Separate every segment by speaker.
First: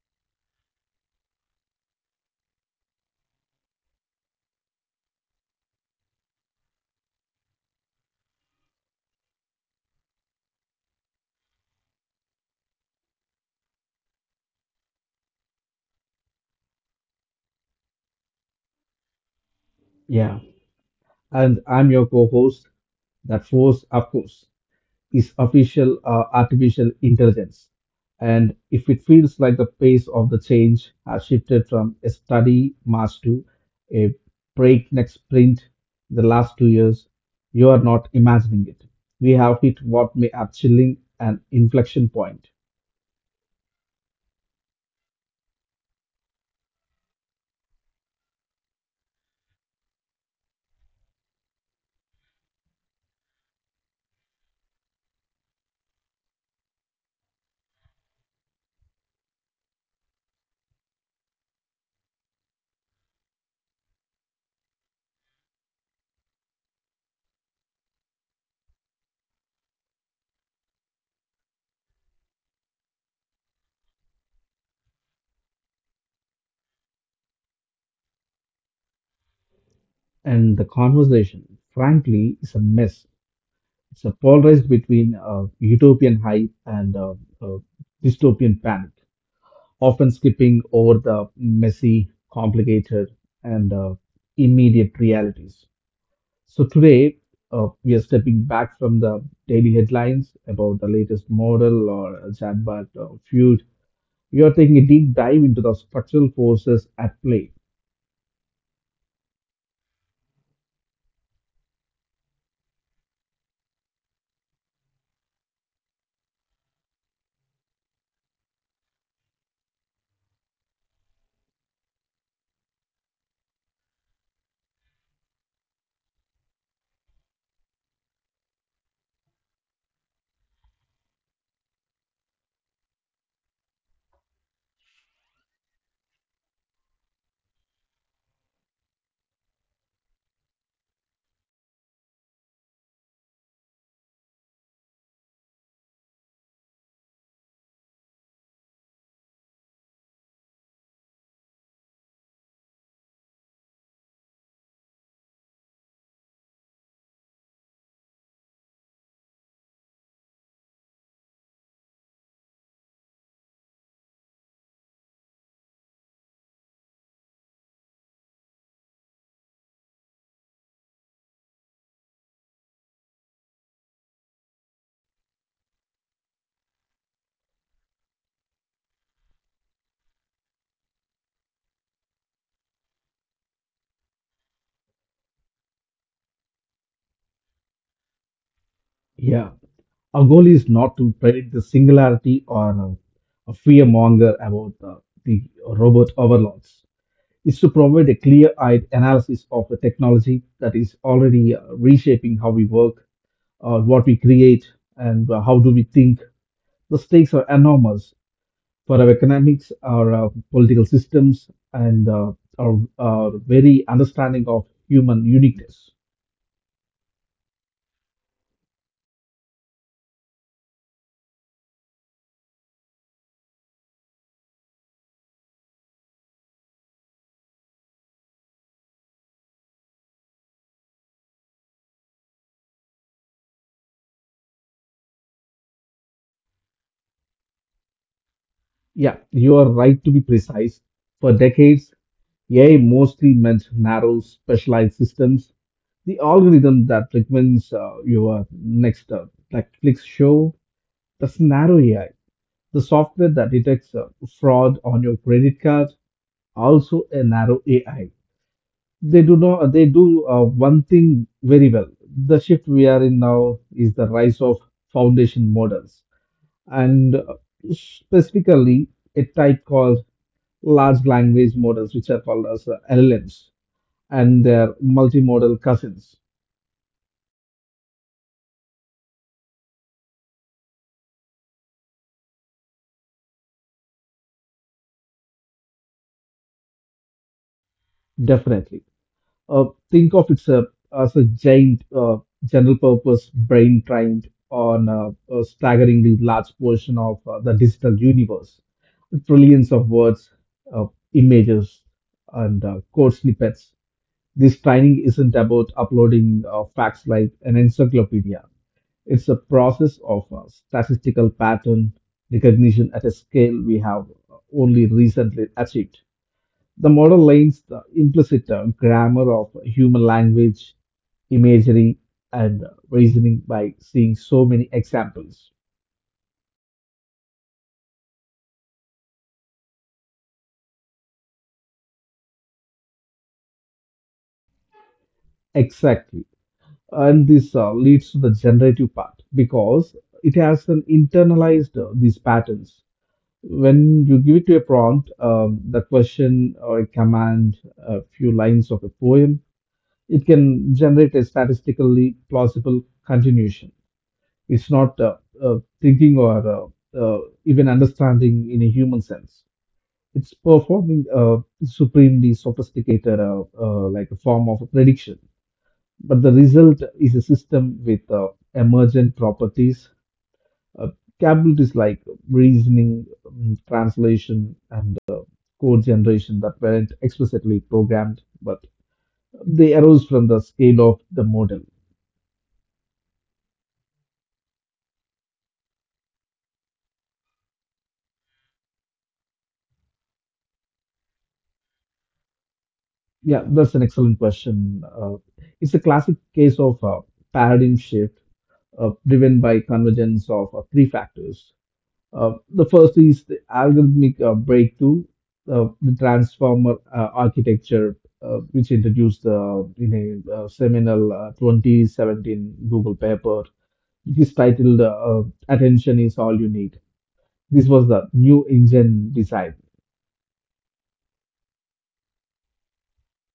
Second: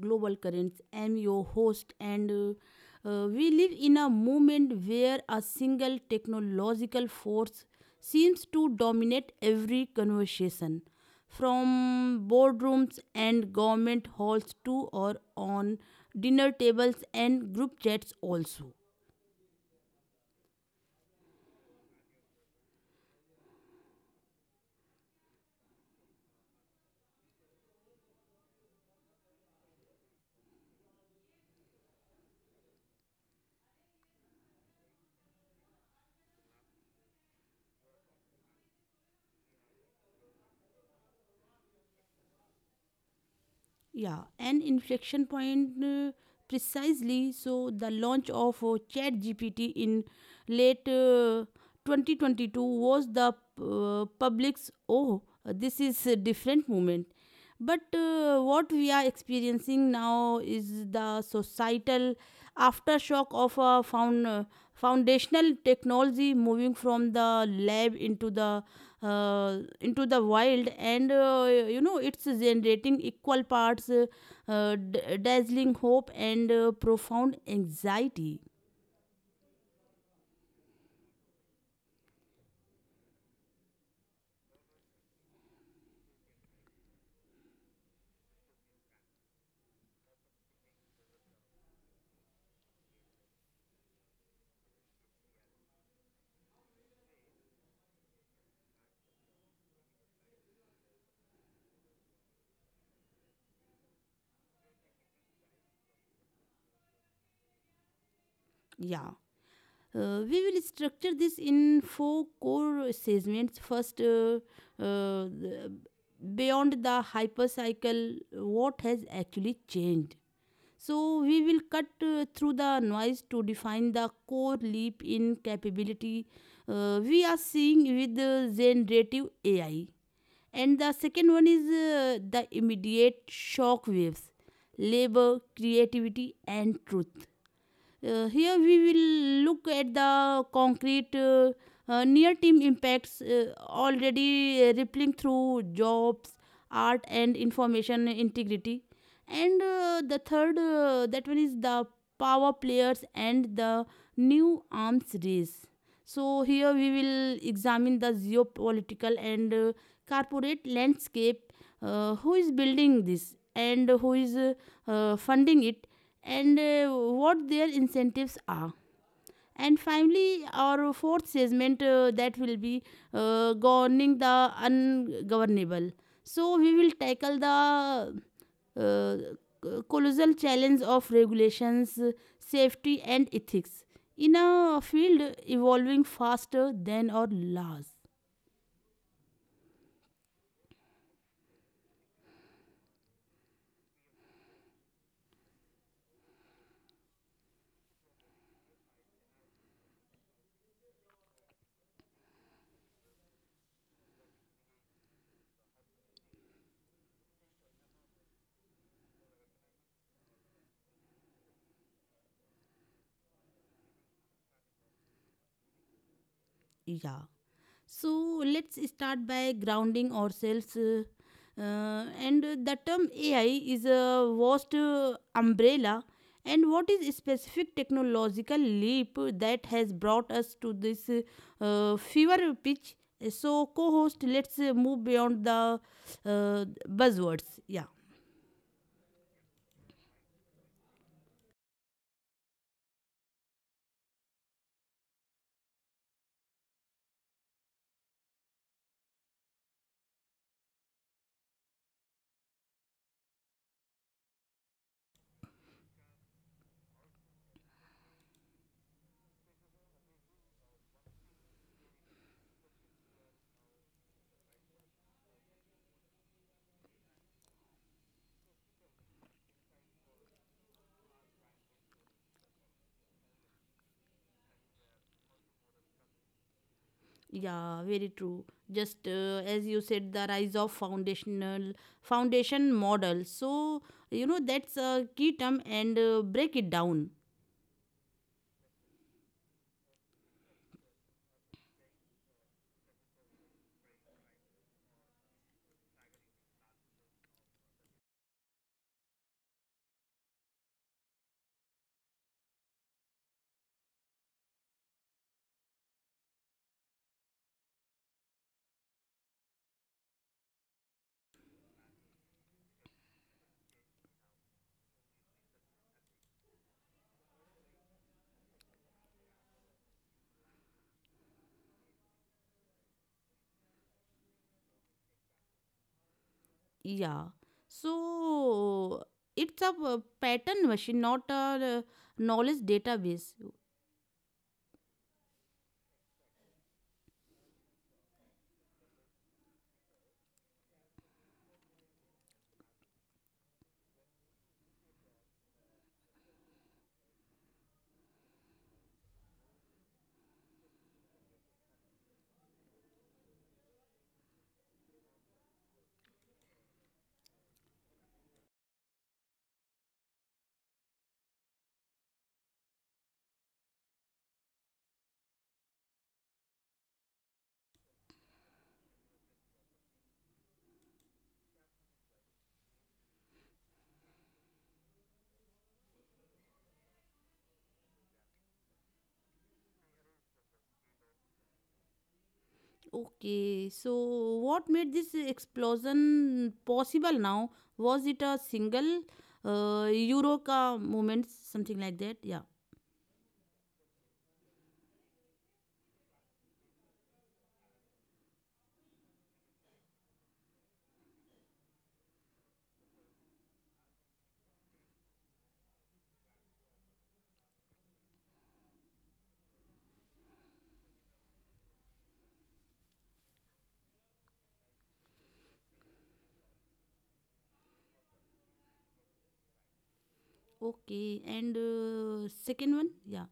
Speaker 1: Global Currents. I'm your host, and we live in a moment where a single technological force seems to dominate every conversation, from boardrooms and government halls to or on dinner tables and group chats also.
Speaker 2: Yeah, and I'm your co-host. That force, of course, is official artificial intelligence. And if it feels like the pace of the change has shifted from a study march to a breakneck sprint in the last 2 years, you are not imagining it. We have hit what may are chilling an inflection point.
Speaker 1: Yeah, an inflection point, precisely. So, the launch of ChatGPT in late 2022 was the public's oh, this is a different moment. But what we are experiencing now is the societal aftershock of a foundational technology moving from the lab into the wild, and you know it's generating equal parts dazzling hope and profound anxiety.
Speaker 2: And the conversation, frankly, is a mess. It's a polarized between utopian hype and uh, dystopian panic, often skipping over the messy, complicated, and immediate realities. So today, we are stepping back from the daily headlines about the latest model or a chatbot feud. We are taking a deep dive into the structural forces at play.
Speaker 1: Yeah, we will structure this in four core segments. First, uh, the- beyond the hypercycle, what has actually changed. So, we will cut through the noise to define the core leap in capability we are seeing with the generative AI. And the second one is the immediate shock waves: labor, creativity, and truth. Here we will look at the concrete near term impacts already rippling through jobs, art, and information integrity. And the third, that one is the power players and the new arms race. So here we will examine the geopolitical and corporate landscape, who is building this and who is funding it, and what their incentives are. And finally, our fourth segment, that will be governing the ungovernable. So we will tackle the uh, colossal challenge of regulations, safety, and ethics in a field evolving faster than our laws.
Speaker 2: Yeah, our goal is not to predict the singularity or a fear monger about the robot overlords. Is to provide a clear eyed analysis of a technology that is already reshaping how we work, what we create, and how do we think. The stakes are enormous for our economics, our political systems, and our very understanding of human uniqueness.
Speaker 1: Yeah. So let's start by grounding ourselves. And the term AI is a vast umbrella. And what is specific technological leap that has brought us to this fever pitch? So, co-host, let's move beyond the buzzwords. Yeah.
Speaker 2: Yeah, you are right to be precise. For decades, AI mostly meant narrow, specialized systems. The algorithm that recommends your next Netflix show. The Scenario AI, the software that detects fraud on your credit card, also a narrow AI. They do not. They do one thing very well. The shift we are in now is the rise of foundation models, and specifically a type called large language models, which are called as LLMs, and their multimodal cousins.
Speaker 1: Yeah, very true. Just as you said, the rise of foundation model. So you know that's a key term, and break it down.
Speaker 2: Definitely. uh, think of itself as a giant general purpose brain trained on a staggeringly large portion of the digital universe. Trillions of words, uh, images, and code snippets. This training isn't about uploading facts like an encyclopedia. It's a process of statistical pattern recognition at a scale we have only recently achieved. The model lays the implicit grammar of human language, imagery, and reasoning by seeing so many examples.
Speaker 1: Yeah. So it's a pattern machine, not a uh, knowledge database.
Speaker 2: Exactly. And this leads to the generative part because it has an internalized these patterns. When you give it to a prompt, the question or a command, a few lines of a poem, it can generate a statistically plausible continuation. It's not uh, thinking or even understanding in a human sense. It's performing a supremely sophisticated, like a form of prediction. But the result is a system with emergent properties, uh, capabilities like reasoning, translation, and code generation that weren't explicitly programmed, but they arose from the scale of the model.
Speaker 1: Okay. So what made this explosion possible? Now was it a single Eureka moment, something like that? Yeah.
Speaker 2: Yeah, that's an excellent question. It's a classic case of paradigm shift driven by convergence of three factors. The first is the algorithmic breakthrough, the transformer architecture, which introduced in a seminal 2017 Google paper. It is titled "Attention is All You Need." This was the new engine design.
Speaker 1: Okay. And second one, yeah.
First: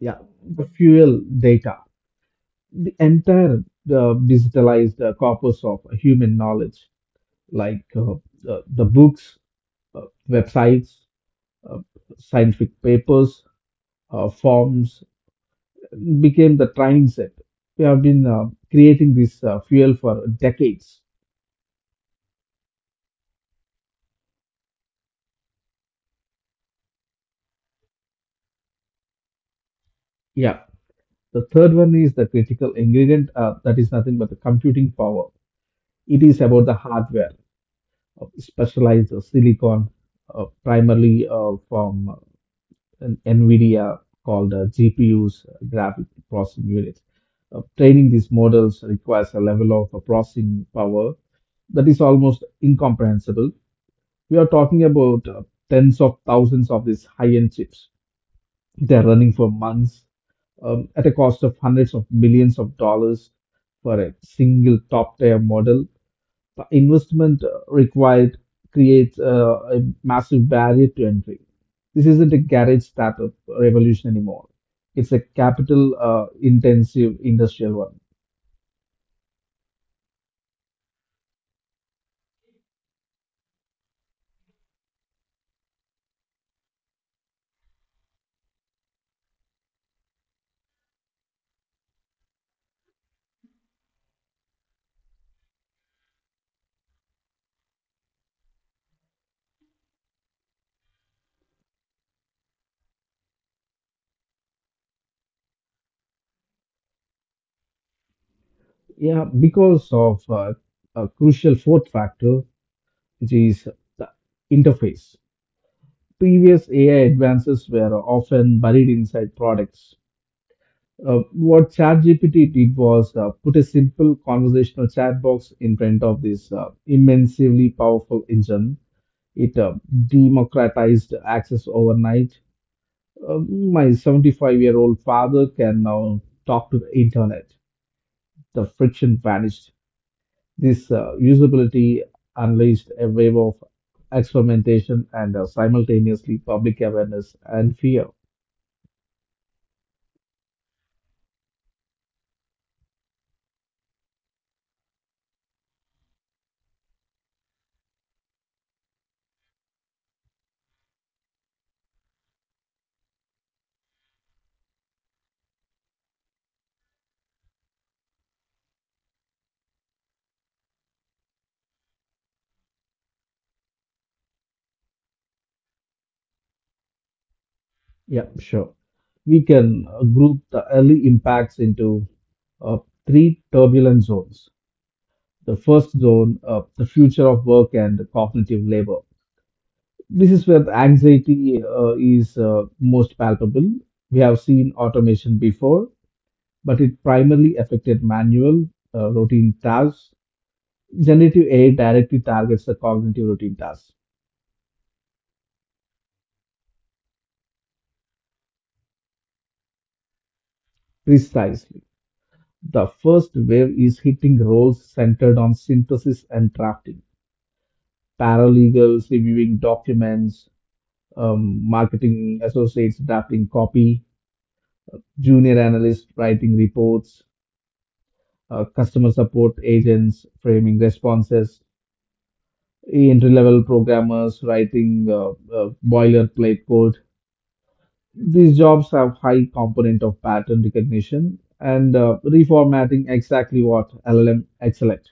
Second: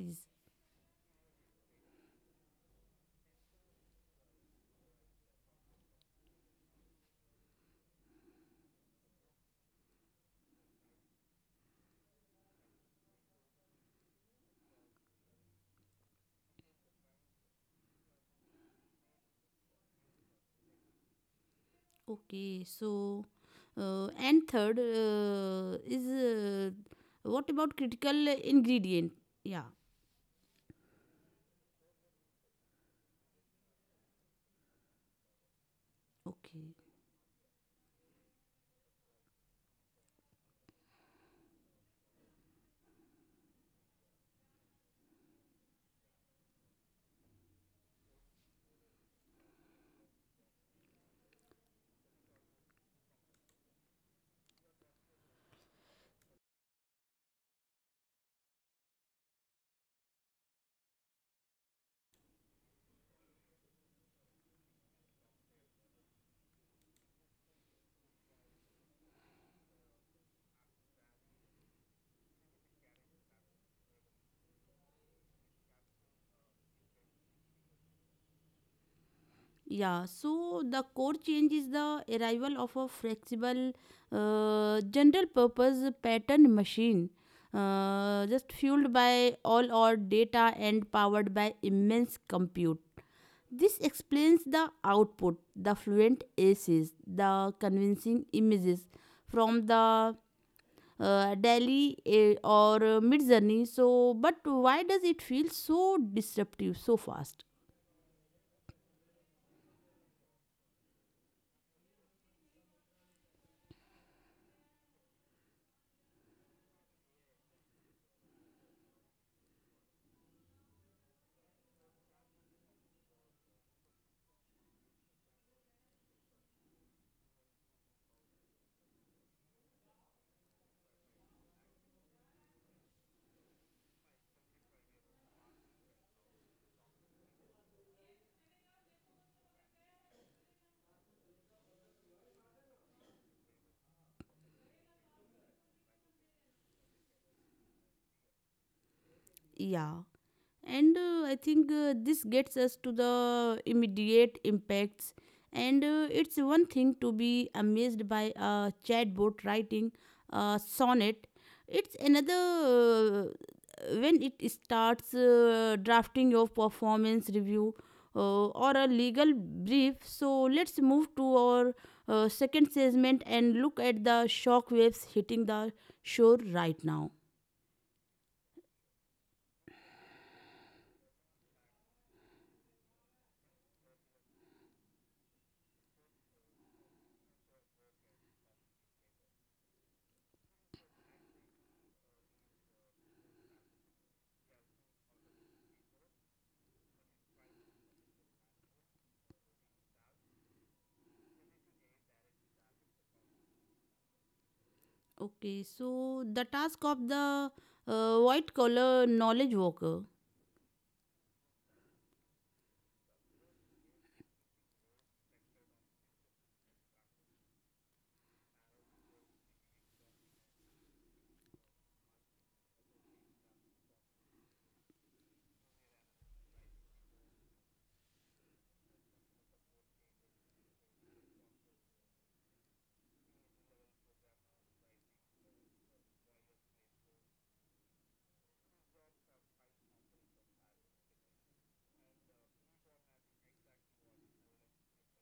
Speaker 2: Yeah, the fuel data, the entire digitalized corpus of human knowledge, like the books, uh, websites, uh, scientific papers, forms, became the training set. We have been creating this fuel for decades.
Speaker 1: Okay, so and third, is what about critical ingredient? Yeah,
Speaker 2: Yeah. The third one is the critical ingredient, that is nothing but the computing power. It is about the
Speaker 1: okay.
Speaker 2: hardware, specialized silicon, primarily from an NVIDIA called GPUs, graphic processing units. Training these models requires a level of processing power that is almost incomprehensible. We are talking about tens of thousands of these high-end chips. They are running for months at a cost of hundreds of millions of dollars for a single top-tier model. The investment required creates a massive barrier to entry. This isn't a garage startup revolution anymore. It's a capital intensive industrial one.
Speaker 1: Yeah, so the core change is the arrival of a flexible, general purpose pattern machine, just fueled by all our data and powered by immense compute. This explains the output, the fluent aces, the convincing images from the Delhi eh, or Mid Journey. So, but why does it feel so disruptive so fast?
Speaker 2: Yeah, because of a crucial fourth factor, which is the interface. Previous AI advances were often buried inside products. What ChatGPT did was put a simple conversational chat box in front of this immensely powerful engine. It democratized access overnight. My 75 year old father can now talk to the internet. The friction vanished. This usability unleashed a wave of experimentation and simultaneously public awareness and fear.
Speaker 1: Yeah. And I think this gets us to the immediate impacts. And it's one thing to be amazed by a chatbot writing a sonnet, it's another when it starts drafting your performance review or a legal brief. So let's move to our second segment and look at the shockwaves hitting the shore right now.
Speaker 2: Yeah, sure. We can group the early impacts into uh, three turbulent zones. The first zone, the future of work and cognitive labor. This is where the anxiety is most palpable. We have seen automation before, but it primarily affected manual, routine tasks. Generative AI directly targets the cognitive routine tasks.
Speaker 1: Okay, so the task of the white collar knowledge worker.
Speaker 2: Precisely. The first wave is hitting roles centered on synthesis and drafting. Paralegals reviewing documents, marketing associates drafting copy, junior analysts writing reports, customer support agents framing responses, entry level programmers writing boilerplate code. These jobs have high component of pattern recognition and reformatting exactly what LLM excel at.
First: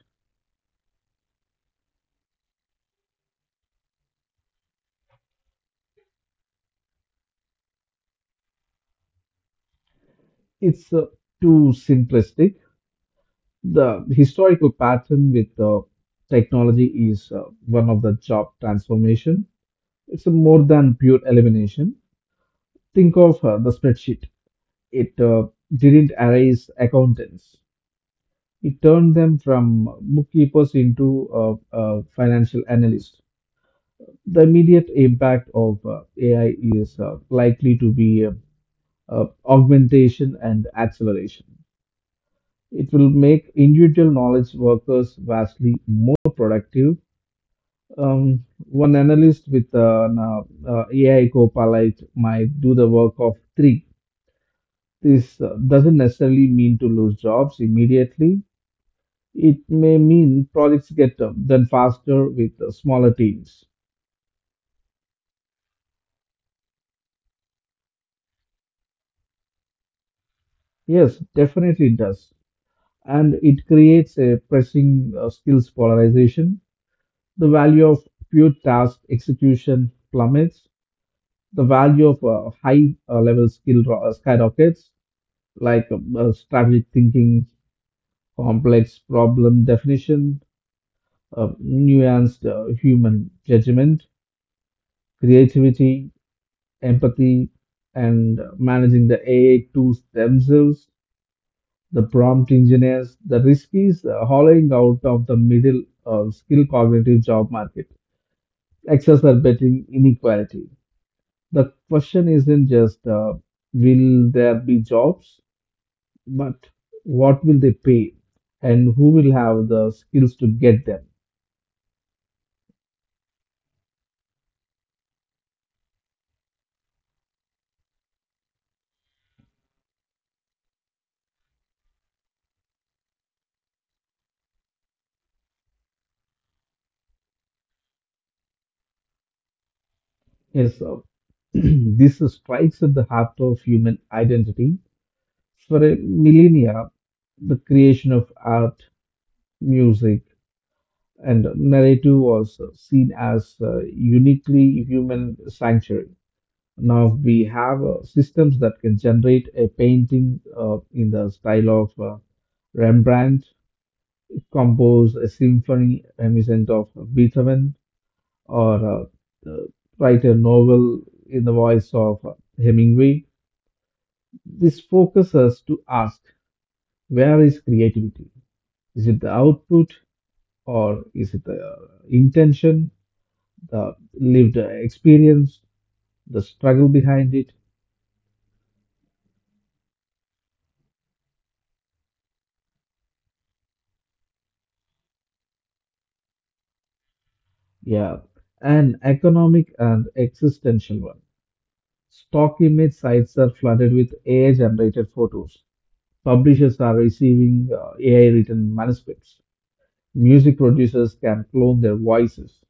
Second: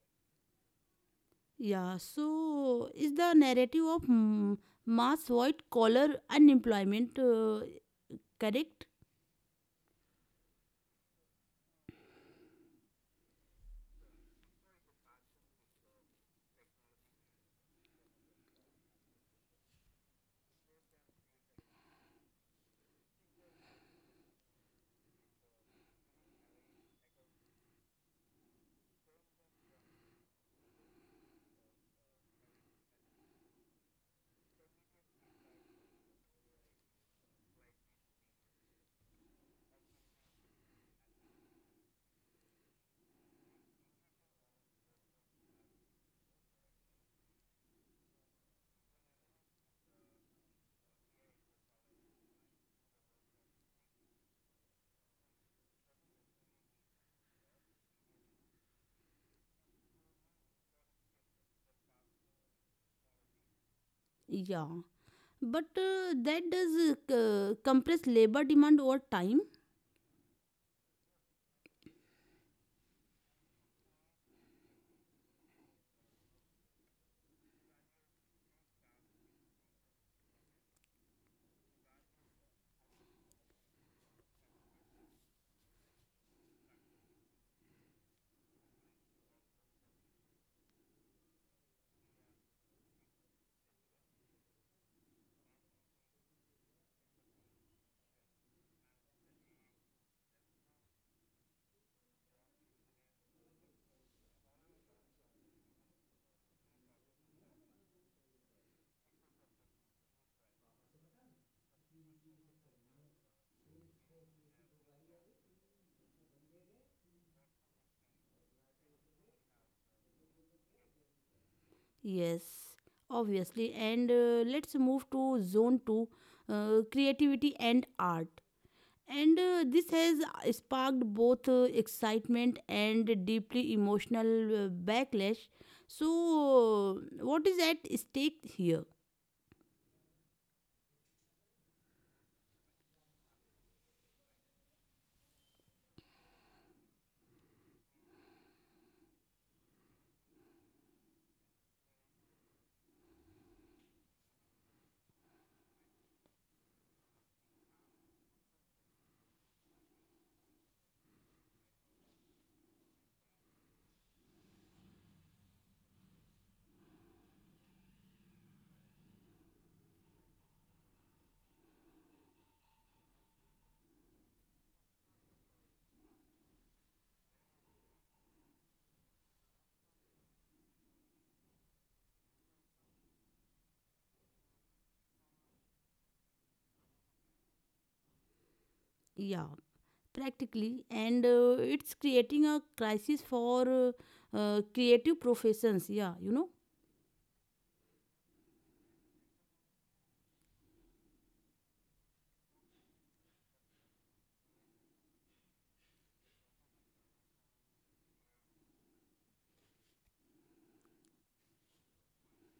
Speaker 1: Yeah, so is the narrative of mass white collar unemployment, correct?
Speaker 2: It's too simplistic. The historical pattern with technology is one of the job transformation. It's more than pure elimination. Think of the spreadsheet. It didn't erase accountants. It turned them from bookkeepers into financial analysts. The immediate impact of AI is likely to be augmentation and acceleration. It will make individual knowledge workers vastly more productive. One analyst with an AI copilot might do the work of three. This doesn't necessarily mean to lose jobs immediately. It may mean projects get done faster with smaller teams.
Speaker 1: Yeah, but that does compress labor demand over time.
Speaker 2: Yes, definitely it does. And it creates a pressing skills polarization. The value of pure task execution plummets. The value of high level skill skyrockets, like strategic thinking, complex problem definition, nuanced human judgment, creativity, empathy, and managing the AI tools themselves, the prompt engineers, the riskies hollowing out of the middle skill cognitive job market, exacerbating inequality. The question isn't just will there be jobs, but what will they pay and who will have the skills to get them?
Speaker 1: Yes, obviously. And let's move to zone two, creativity and art. And this has sparked both excitement and deeply emotional backlash. So, what is at stake here?
Speaker 2: Yes, sir. This strikes at the heart of human identity. For a millennia, the creation of art, music, and narrative was seen as a uniquely human sanctuary. Now we have systems that can generate a painting in the style of Rembrandt, compose a symphony reminiscent of Beethoven, or uh, uh, write a novel in the voice of Hemingway. This focuses to ask, where is creativity? Is it the output or is it the intention? Lived experience, the struggle behind it.
Speaker 1: Yeah, practically. And it's creating a crisis for creative professions. Yeah,
Speaker 2: Yeah, an economic and existential one. Stock image sites are flooded with AI generated photos. Publishers are receiving AI written manuscripts. Music producers can clone their voices.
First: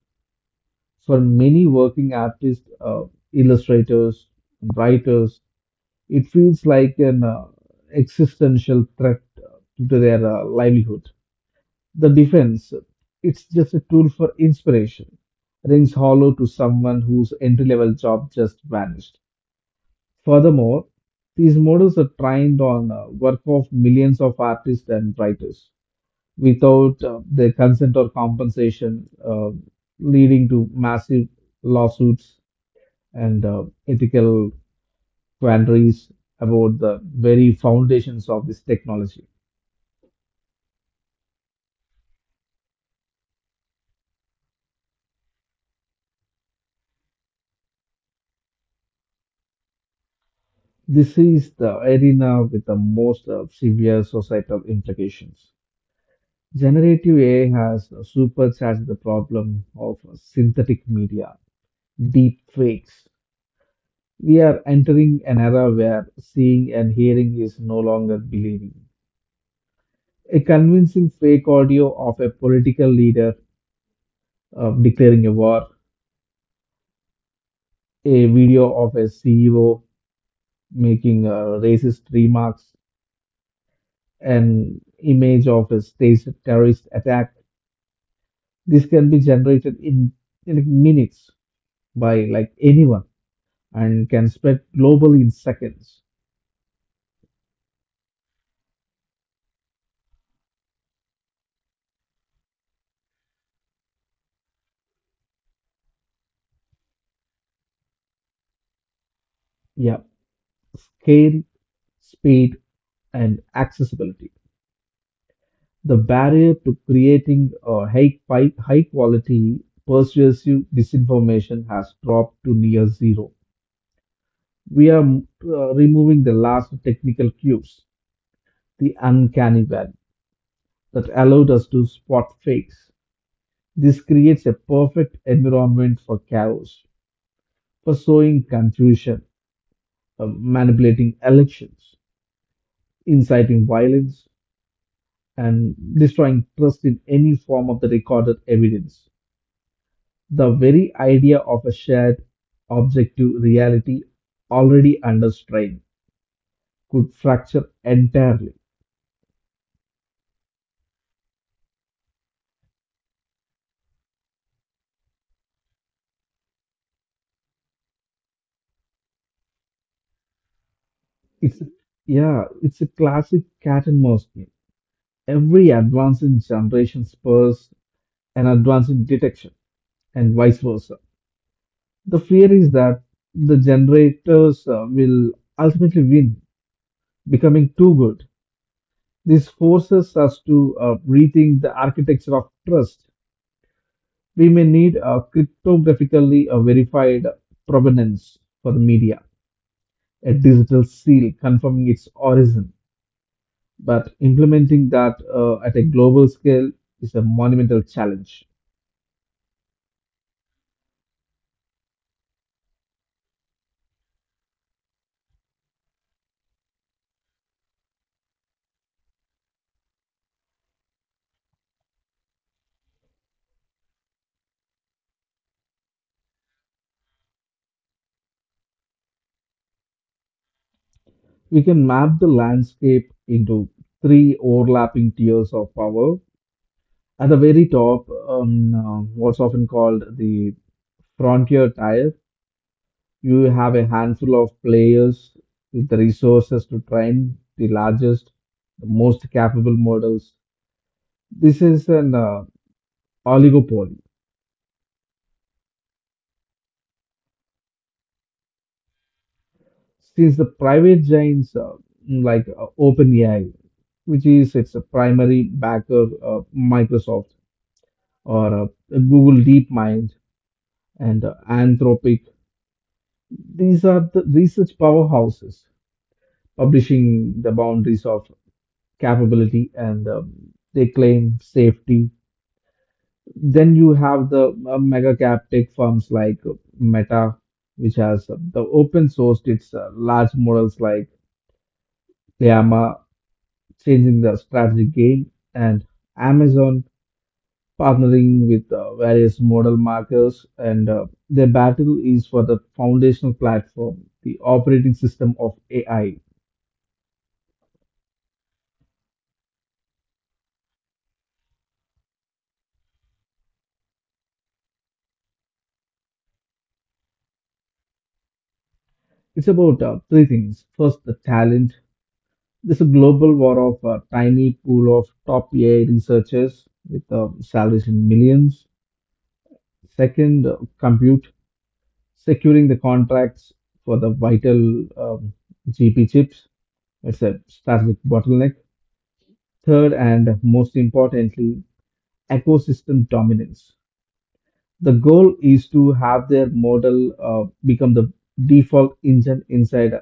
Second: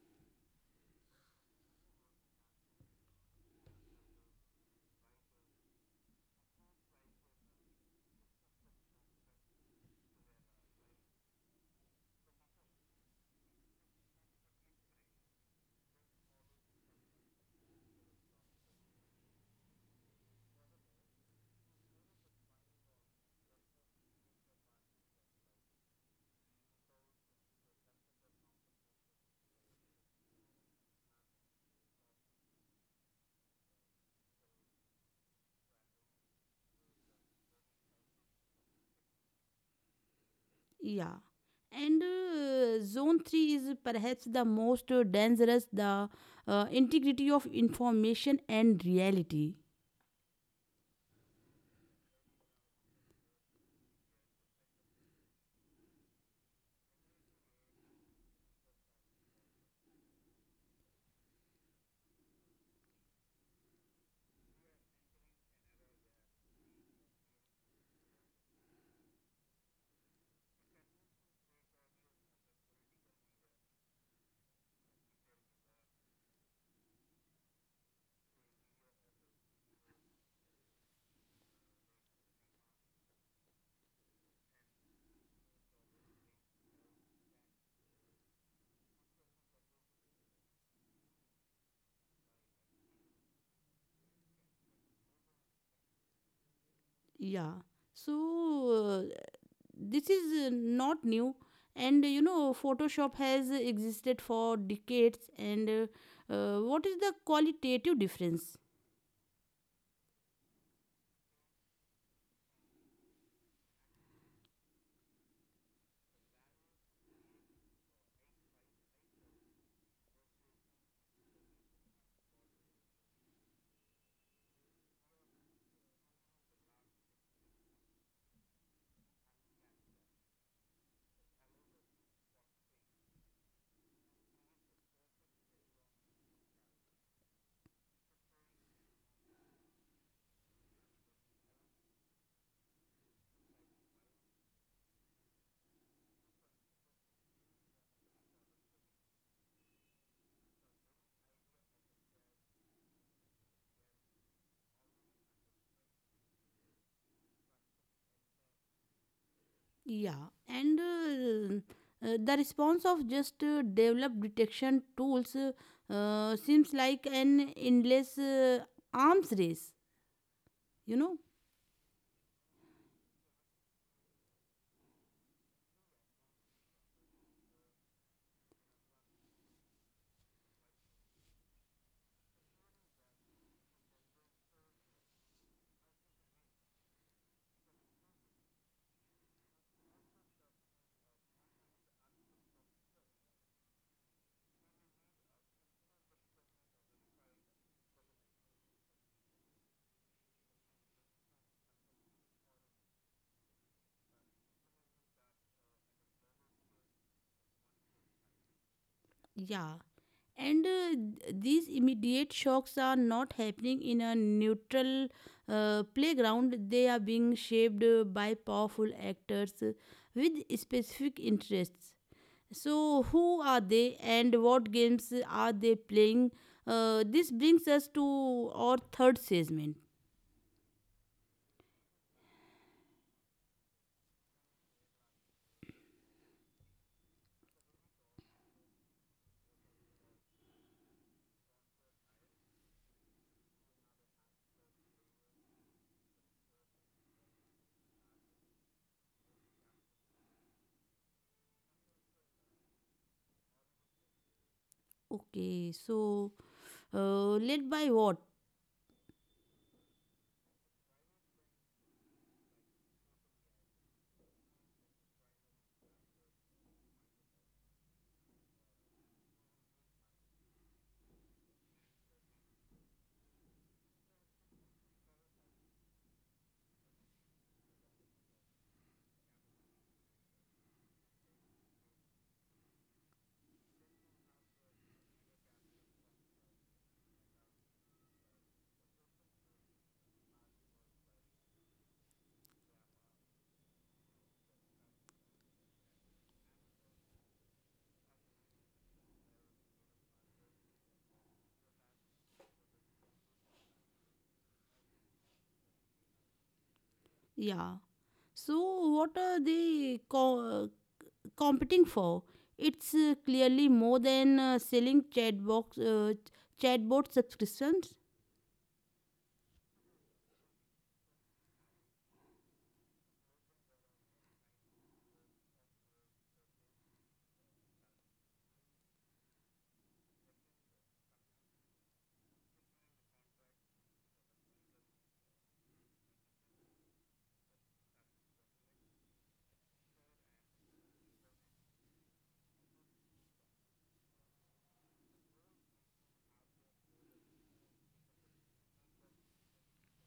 Speaker 2: For many working artists, illustrators, writers, it feels like an existential threat to their livelihood. The defense, it's just a tool for inspiration, rings hollow to someone whose entry level job just vanished. Furthermore, these models are trained on work of millions of artists and writers without their consent or compensation, leading to massive lawsuits and ethical quandaries about the very foundations of this technology.
Speaker 1: Yeah. And zone 3 is perhaps the most dangerous, the integrity of information and reality.
Speaker 2: This is the arena with the most severe societal implications. Generative AI has supercharged the problem of synthetic media, deep fakes. We are entering an era where seeing and hearing is no longer believing. A convincing fake audio of a political leader declaring a war, a video of a CEO making racist remarks, an image of a staged terrorist attack. This can be generated in minutes by like anyone and can spread globally in seconds.
Speaker 1: Yeah. So, this is not new. And you know photoshop has existed for decades, and what is the qualitative difference?
Speaker 2: Yeah, scale, speed, and accessibility. The barrier to creating a high quality persuasive disinformation has dropped to near zero. We are removing the last technical cues, the uncanny valley that allowed us to spot fakes. This creates a perfect environment for chaos, for sowing confusion, manipulating elections, inciting violence, and destroying trust in any form of the recorded evidence. The very idea of a shared objective reality, already under strain, could fracture entirely.
Speaker 1: Yeah, and the response of just developed detection tools seems like an endless arms race, you know
Speaker 2: It's Yeah, it's a classic cat and mouse game. Every advance in generation spurs an advance in detection, and vice versa. The fear is that the generators will ultimately win, becoming too good. This forces us to rethink the architecture of trust. We may need a cryptographically verified provenance for the media, a digital seal confirming its origin. But implementing that at a global scale is a monumental challenge.
Speaker 1: yeah. And these immediate shocks are not happening in a neutral playground, they are being shaped by powerful actors with specific interests. So, who are they and what games are they playing? This brings us to our third segment.
Speaker 2: We can map the landscape into three overlapping tiers of power. At the very top, what's often called the frontier tier, you have a handful of players with the resources to train the largest, the most capable models. This is an oligopoly.
Speaker 1: Okay, so led by what?
Speaker 2: Since the private giants like OpenAI, which is its primary backer, Microsoft or Google DeepMind and Anthropic, these are the research powerhouses, publishing the boundaries of capability and, they claim safety. Then you have the mega cap tech firms like Meta, which has the open sourced its large models like Llama, changing the strategy game, and Amazon partnering with various model markers. And their battle is for the foundational platform, the operating system of AI.
Speaker 1: Yeah. So, what are they competing for? It's clearly more than selling chatbox, chatbot subscriptions.
Speaker 2: It's about three things. First, the talent. This is a global war of a tiny pool of top AI researchers with salaries in millions. Second, compute, securing the contracts for the vital, um, GP chips. It's a strategic bottleneck. Third, and most importantly, ecosystem dominance. The goal is to have their model become the default engine inside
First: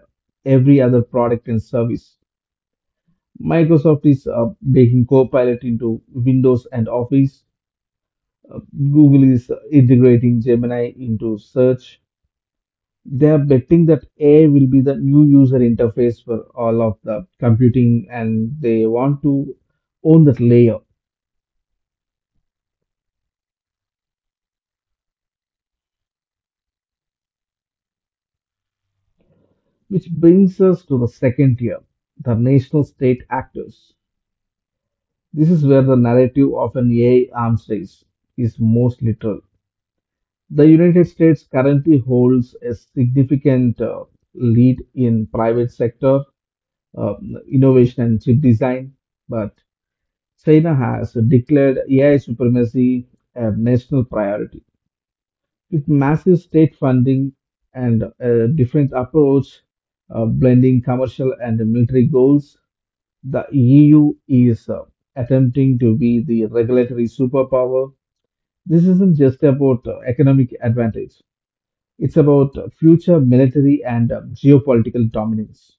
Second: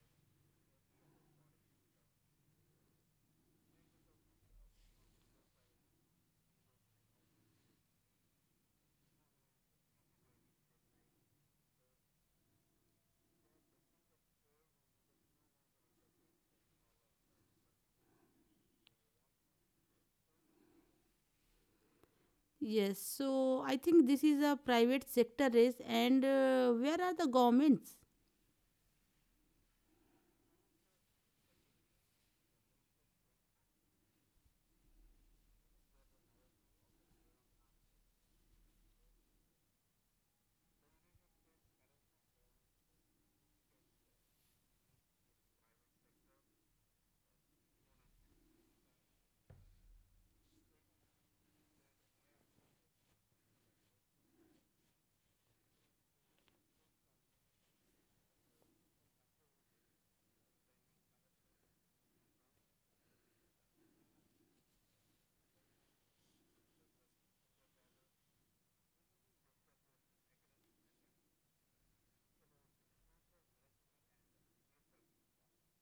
Speaker 2: every other product and service. Microsoft is baking Copilot into Windows and Office. Google is integrating Gemini into search. They are betting that AI will be the new user interface for all of the computing, and they want to own that layer.
Speaker 1: Yes, so I think this is a private sector race, and where are the governments?
Speaker 2: Which brings us to the second tier, the national state actors. This is where the narrative of an AI arms race is most literal. The United States currently holds a significant lead in private sector, innovation and chip design, but China has declared AI supremacy a national priority. With massive state funding and a different approach, blending commercial and military goals, the EU is attempting to be the regulatory superpower. This isn't just about economic advantage. It's about future military and geopolitical dominance,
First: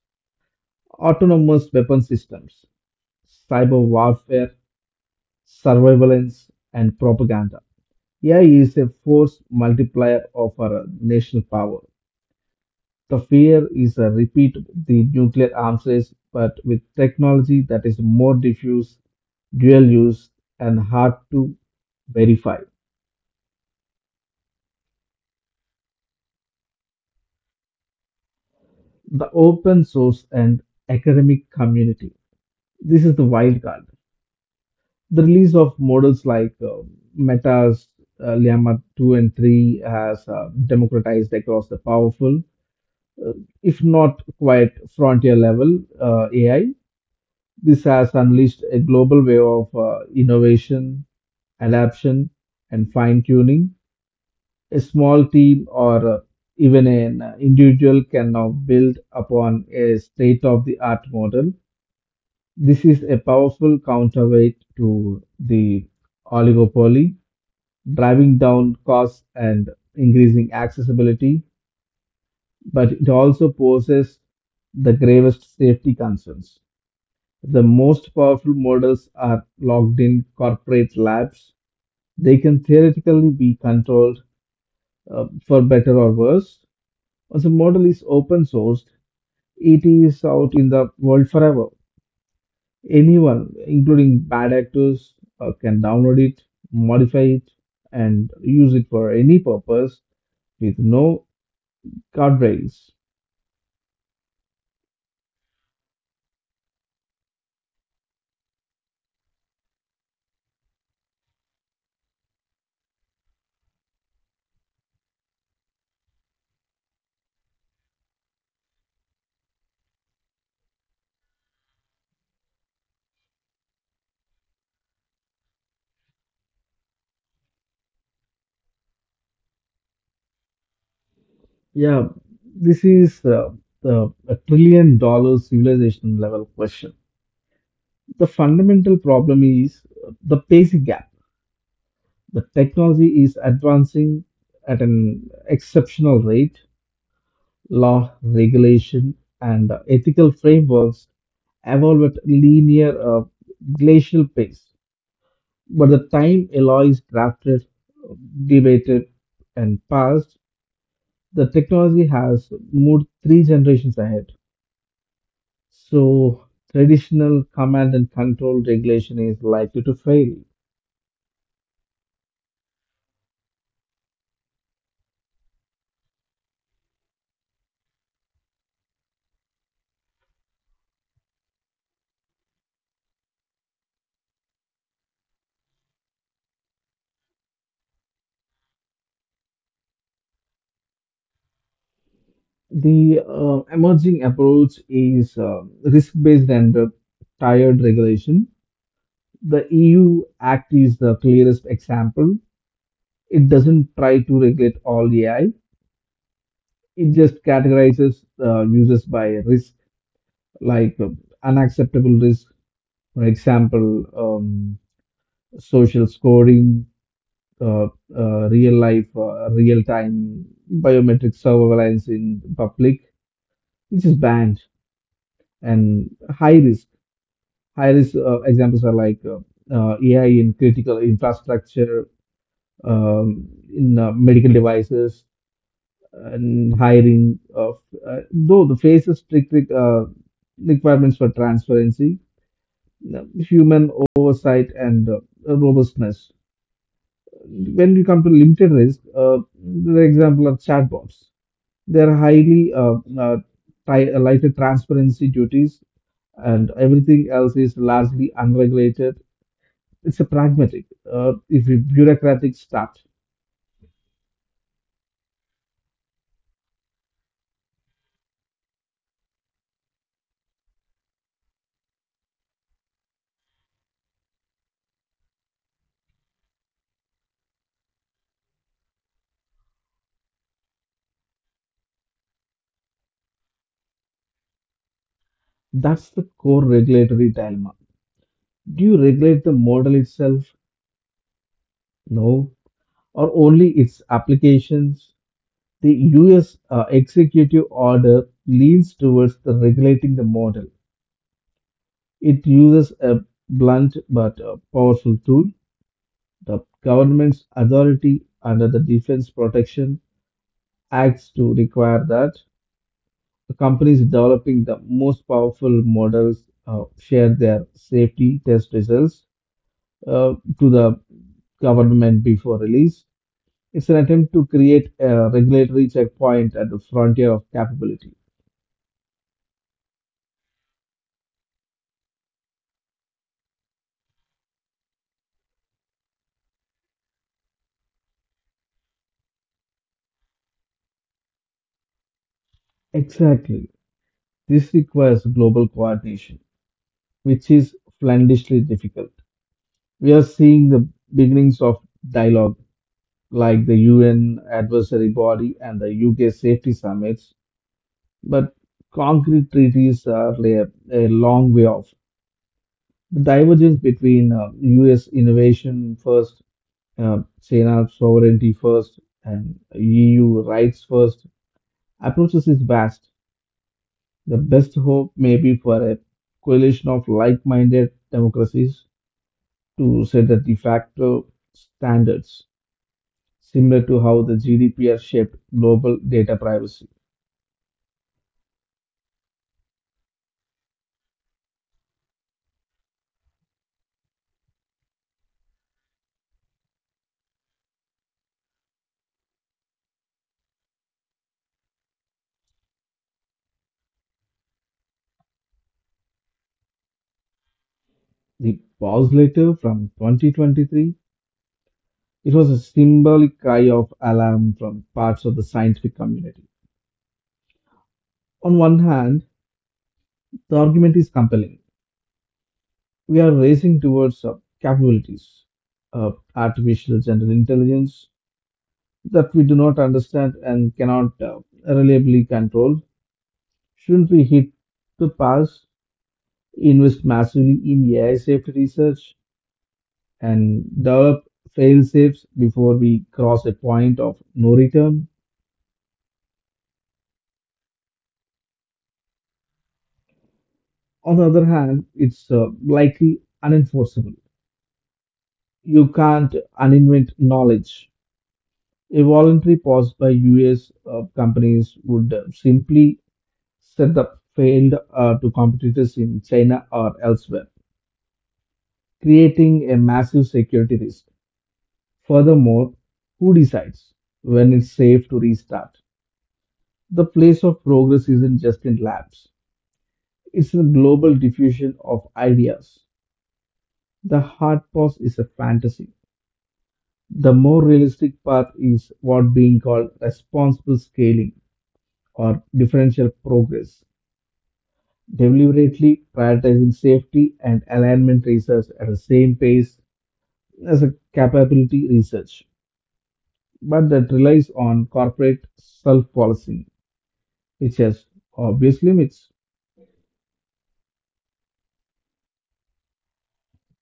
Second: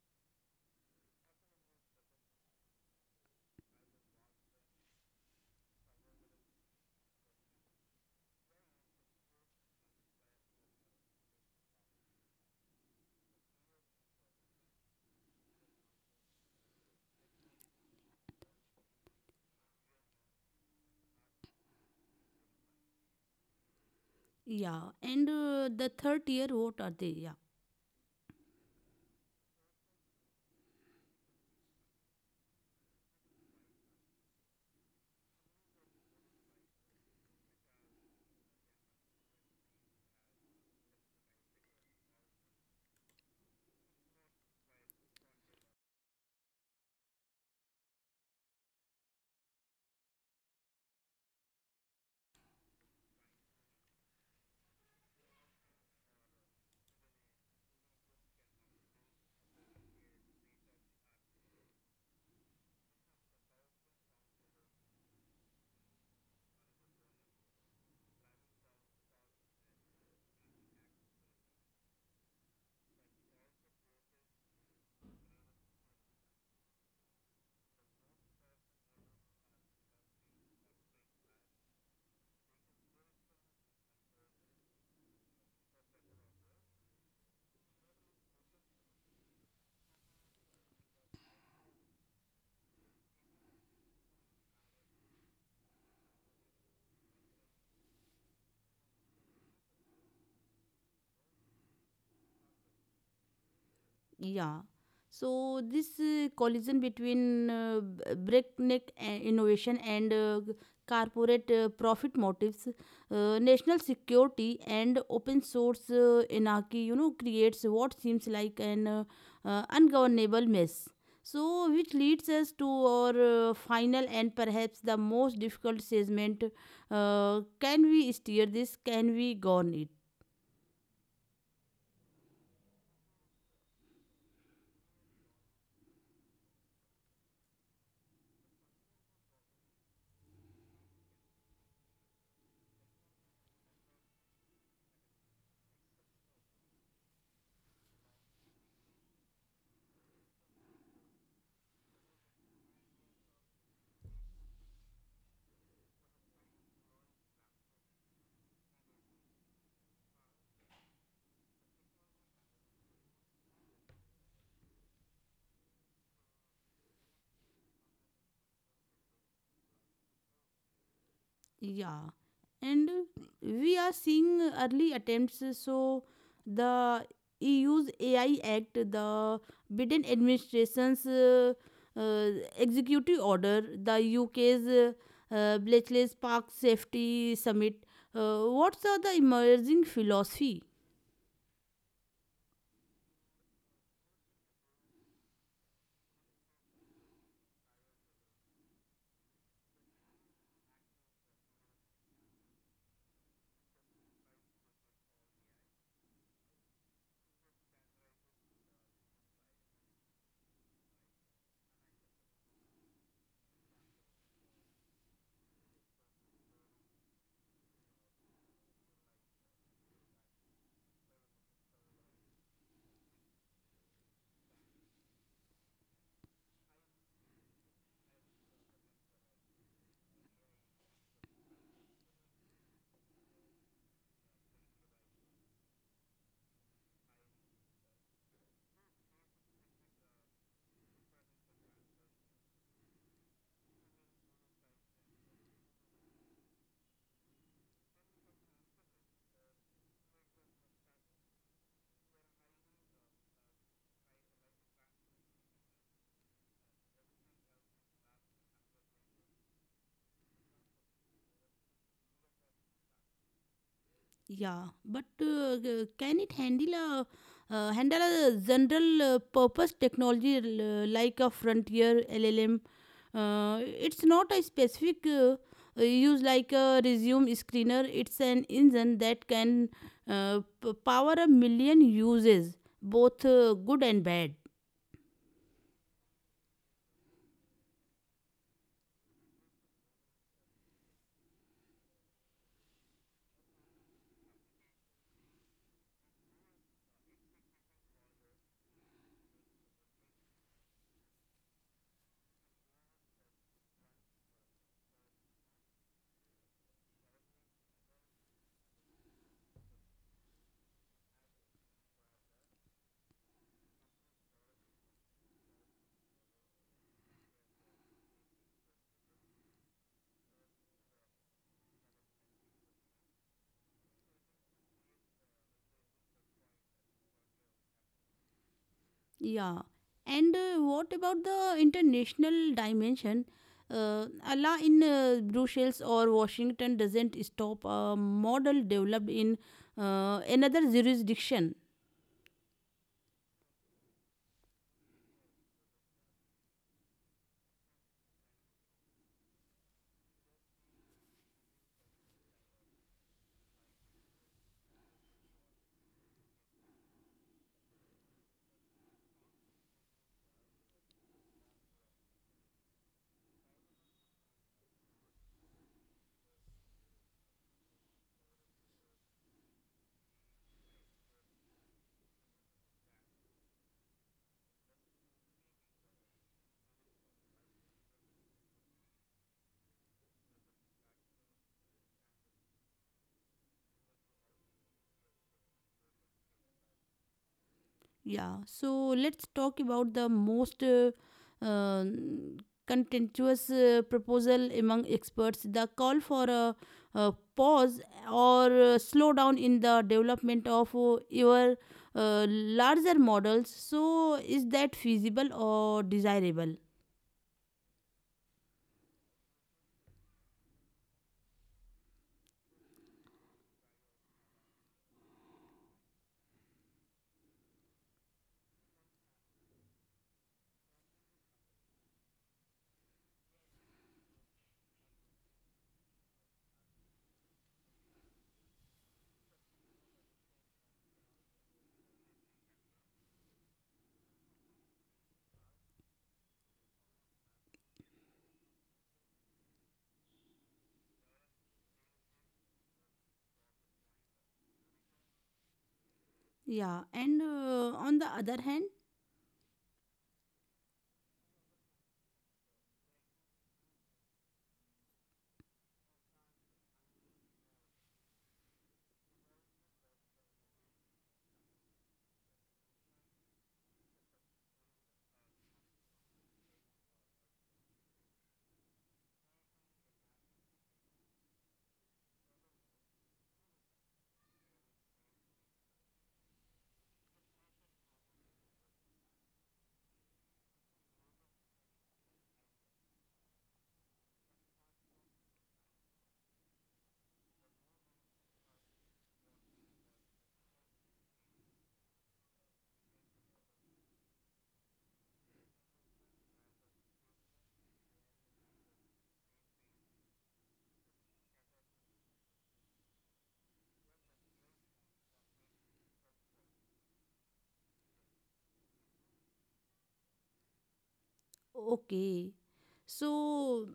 Speaker 2: autonomous weapon systems, cyber warfare, surveillance, and propaganda. AI is a force multiplier of our national power. The fear is a repeat the nuclear arms race, but with technology that is more diffuse, dual use, and hard to verify.
Speaker 1: Yeah, and the third tier, what are they? Yeah.
Speaker 2: The open source and academic community. This is the wild card, the release of models like Meta's Llama 2 and 3 has democratized across the powerful, uh, if not quite frontier level AI. This has unleashed a global wave of innovation, adaption, and fine tuning. A small team or even an individual can now build upon a state of the art model. This is a powerful counterweight to the oligopoly, driving down costs and increasing accessibility, but it also poses the gravest safety concerns. The most powerful models are locked in corporate labs, they can theoretically be controlled for better or worse. Once a model is open sourced, it is out in the world forever. Anyone, including bad actors, can download it, modify it, and use it for any purpose with no Card race.
Speaker 1: Yeah. So this collision between breakneck innovation and corporate profit motives, national security and open source anarchy, you know, creates what seems like an ungovernable mess. So which leads us to our final and perhaps the most difficult segment. Can we steer this? Can we govern it?
Speaker 2: Yeah, this is the a $1 trillion civilization level question. The fundamental problem is the basic gap. The technology is advancing at an exceptional rate. Law, regulation, and ethical frameworks evolve at linear, glacial pace. But the time a law is drafted, debated, and passed, the technology has moved three generations ahead. So, traditional command and control regulation is likely to fail.
Speaker 1: Yeah. And we are seeing early attempts. So the EU's AI Act, the Biden administration's uh, executive order, the UK's Bletchley Park safety summit, what's the emerging philosophy?
Speaker 2: The emerging approach is risk-based and tiered regulation. The EU Act is the clearest example. It doesn't try to regulate all AI. It just categorizes users by risk, like unacceptable risk, for example, social scoring, uh, real life, real time biometric surveillance in public, which is banned, and high risk. High risk examples are like AI in critical infrastructure, um, in medical devices, and hiring of though the phases strict requirements for transparency, human oversight, and robustness. When you come to limited risk, the example of chatbots, they are lighter transparency duties, and everything else is largely unregulated. It's a pragmatic, if you bureaucratic start.
Speaker 1: Yeah, but can it handle a handle a general purpose technology like a frontier LLM? It's not a specific use like a resume screener. It's an engine that can power a million uses, both good and bad.
Speaker 2: That's the core regulatory dilemma. Do you regulate the model itself? No, or only its applications, the US executive order leans towards the regulating the model. It uses a blunt but powerful tool, the government's authority under the Defense Protection Acts to require that the companies developing the most powerful models share their safety test results to the government before release. It's an attempt to create a regulatory checkpoint at the frontier of capability.
Speaker 1: Yeah, and what about the international dimension? Allah in Brussels or Washington doesn't stop a model developed in another jurisdiction.
Speaker 2: Exactly. This requires global coordination, which is flandishly difficult. We are seeing the beginnings of dialogue, like the UN adversary body and the UK safety summits, but concrete treaties are a long way off. The divergence between US innovation first, China sovereignty first, and EU rights first approaches is vast. The best hope may be for a coalition of like minded democracies to set the de facto standards, similar to how the GDPR shaped global data privacy.
Speaker 1: Yeah, so let's talk about the most um, contentious proposal among experts, the call for a, uh pause or slow down in the development of your larger models. So, is that feasible or desirable?
Speaker 2: The pause letter from 2023, it was a symbolic cry of alarm from parts of the scientific community. On one hand, the argument is compelling. We are racing towards capabilities, artificial general intelligence, that we do not understand and cannot reliably control. Shouldn't we hit the pass, invest massively in AI safety research, and develop fail safes before we cross a point of no return?
Speaker 1: Yeah, and on the other hand.
Speaker 2: On the other hand, it's likely unenforceable. You can't uninvent knowledge. A voluntary pause by US companies would simply set up failed to competitors in China or elsewhere, creating a massive security risk. Furthermore, who decides when it's safe to restart? The place of progress isn't just in labs, it's a global diffusion of ideas. The hard pause is a fantasy. The more realistic path is what being called responsible scaling or differential progress, deliberately prioritizing safety and alignment research at the same pace as a capability research, but that relies on corporate self-policing, which has obvious limits.
Speaker 1: Okay. So,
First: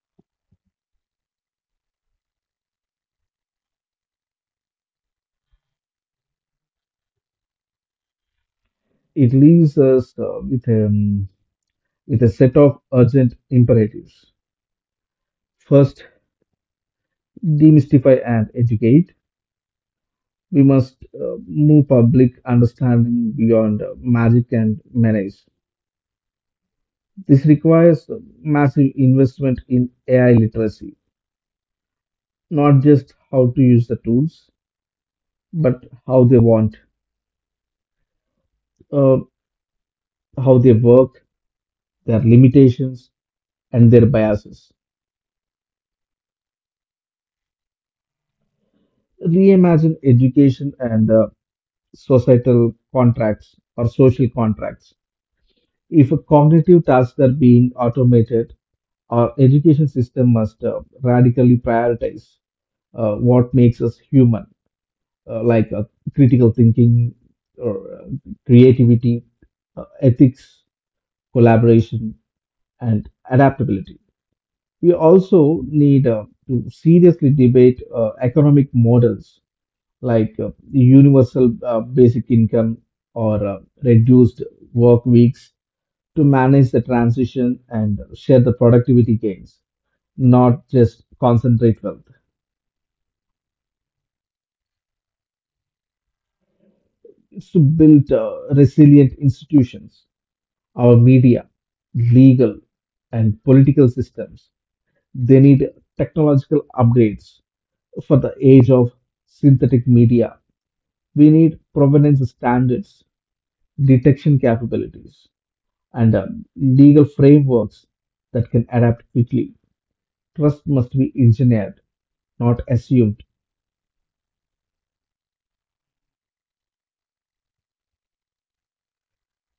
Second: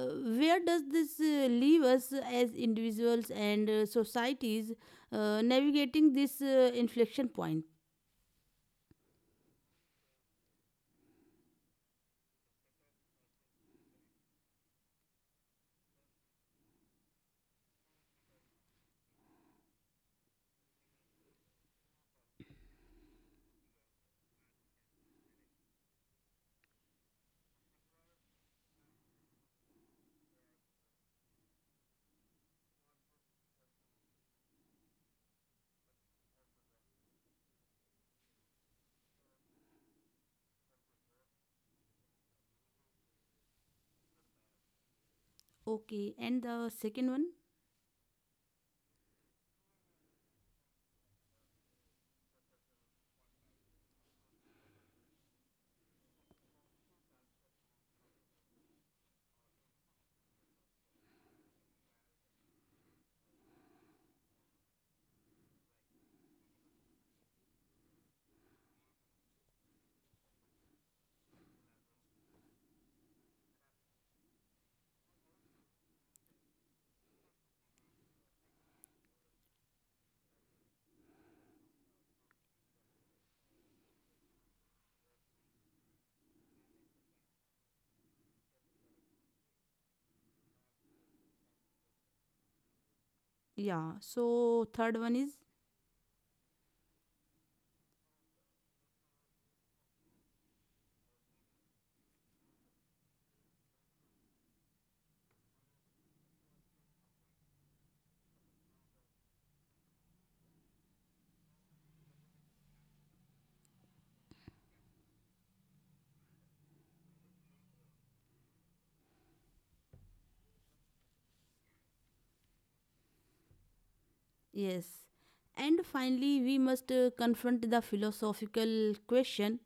Speaker 1: Uh, where does this leave us as individuals and societies navigating this inflection point?
Speaker 2: It leaves us with a set of urgent imperatives. First, demystify and educate. We must move public understanding beyond magic and menace. This requires massive investment in AI literacy, not just how to use the tools, but uh, how they work, their limitations, and their biases.
Speaker 1: Okay, and the second one?
Speaker 2: Reimagine education and societal contracts or social contracts. If cognitive tasks are being automated, our education system must radically prioritize what makes us human, like critical thinking or creativity, ethics, collaboration, and adaptability. We also need to seriously debate economic models like universal basic income or reduced work weeks to manage the transition and share the productivity gains, not just concentrate wealth.
Speaker 1: Yeah, so third one is.
Speaker 2: It's to build resilient institutions, our media, legal, and political systems. They need technological upgrades for the age of synthetic media. We need provenance standards, detection capabilities, and, legal frameworks that can adapt quickly. Trust must be engineered, not assumed.
Speaker 1: Yes. And finally, we must confront the philosophical question.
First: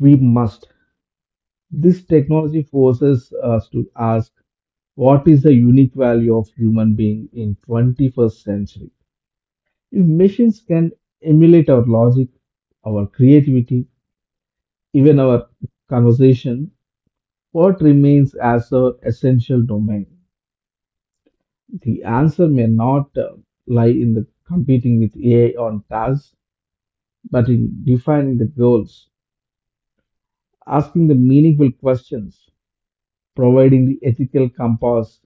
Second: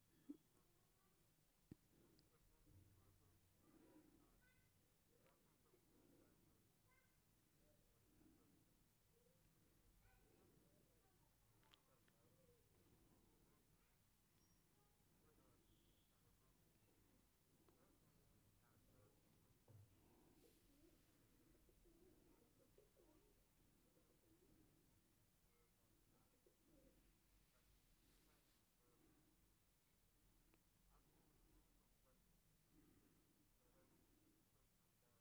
Speaker 2: We must. This technology forces us to ask, what is the unique value of human being in 21st century if machines can emulate our logic, our creativity, even our conversation? What remains as our essential domain? The answer may not lie in the competing with ai on tasks, but in defining the goals, asking the meaningful questions, providing the ethical compass,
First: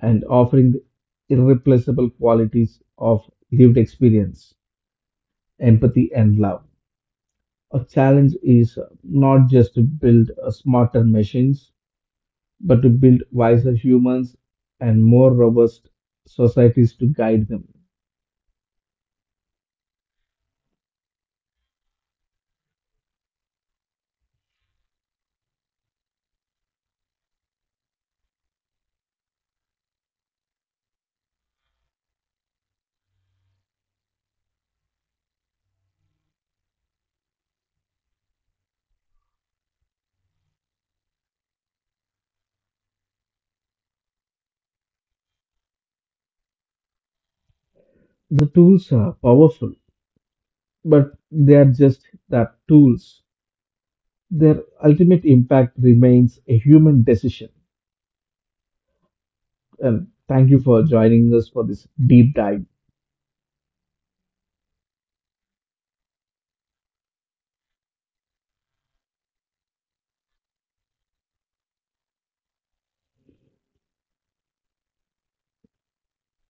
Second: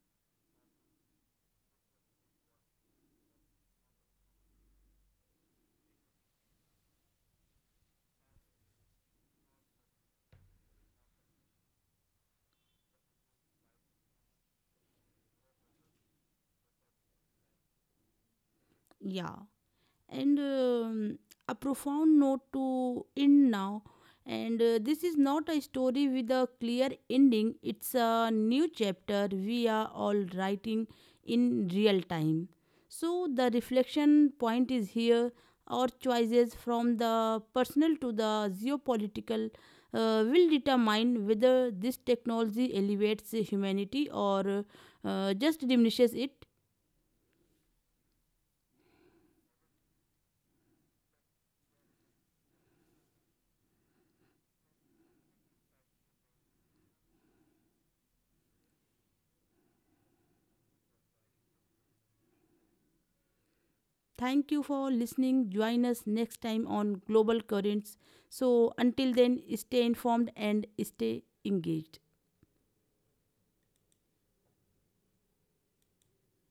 Speaker 2: and offering the irreplaceable qualities of lived experience, empathy, and love. A challenge is not just to build smarter machines, but to build wiser humans and more robust societies to guide them.
Speaker 1: Yeah, and a profound note to end now. And this is not a story with a clear ending, it's a new chapter we are all writing in real time. So, the reflection point is here. Our choices, from the personal to the geopolitical, will determine whether this technology elevates humanity or just diminishes it.
Speaker 2: The tools are powerful, but they are just that tools. Their ultimate impact remains a human decision. And thank you for joining us for this deep dive.
Speaker 1: Thank you for listening. Join us next time on Global Currents. So, until then, stay informed and stay engaged.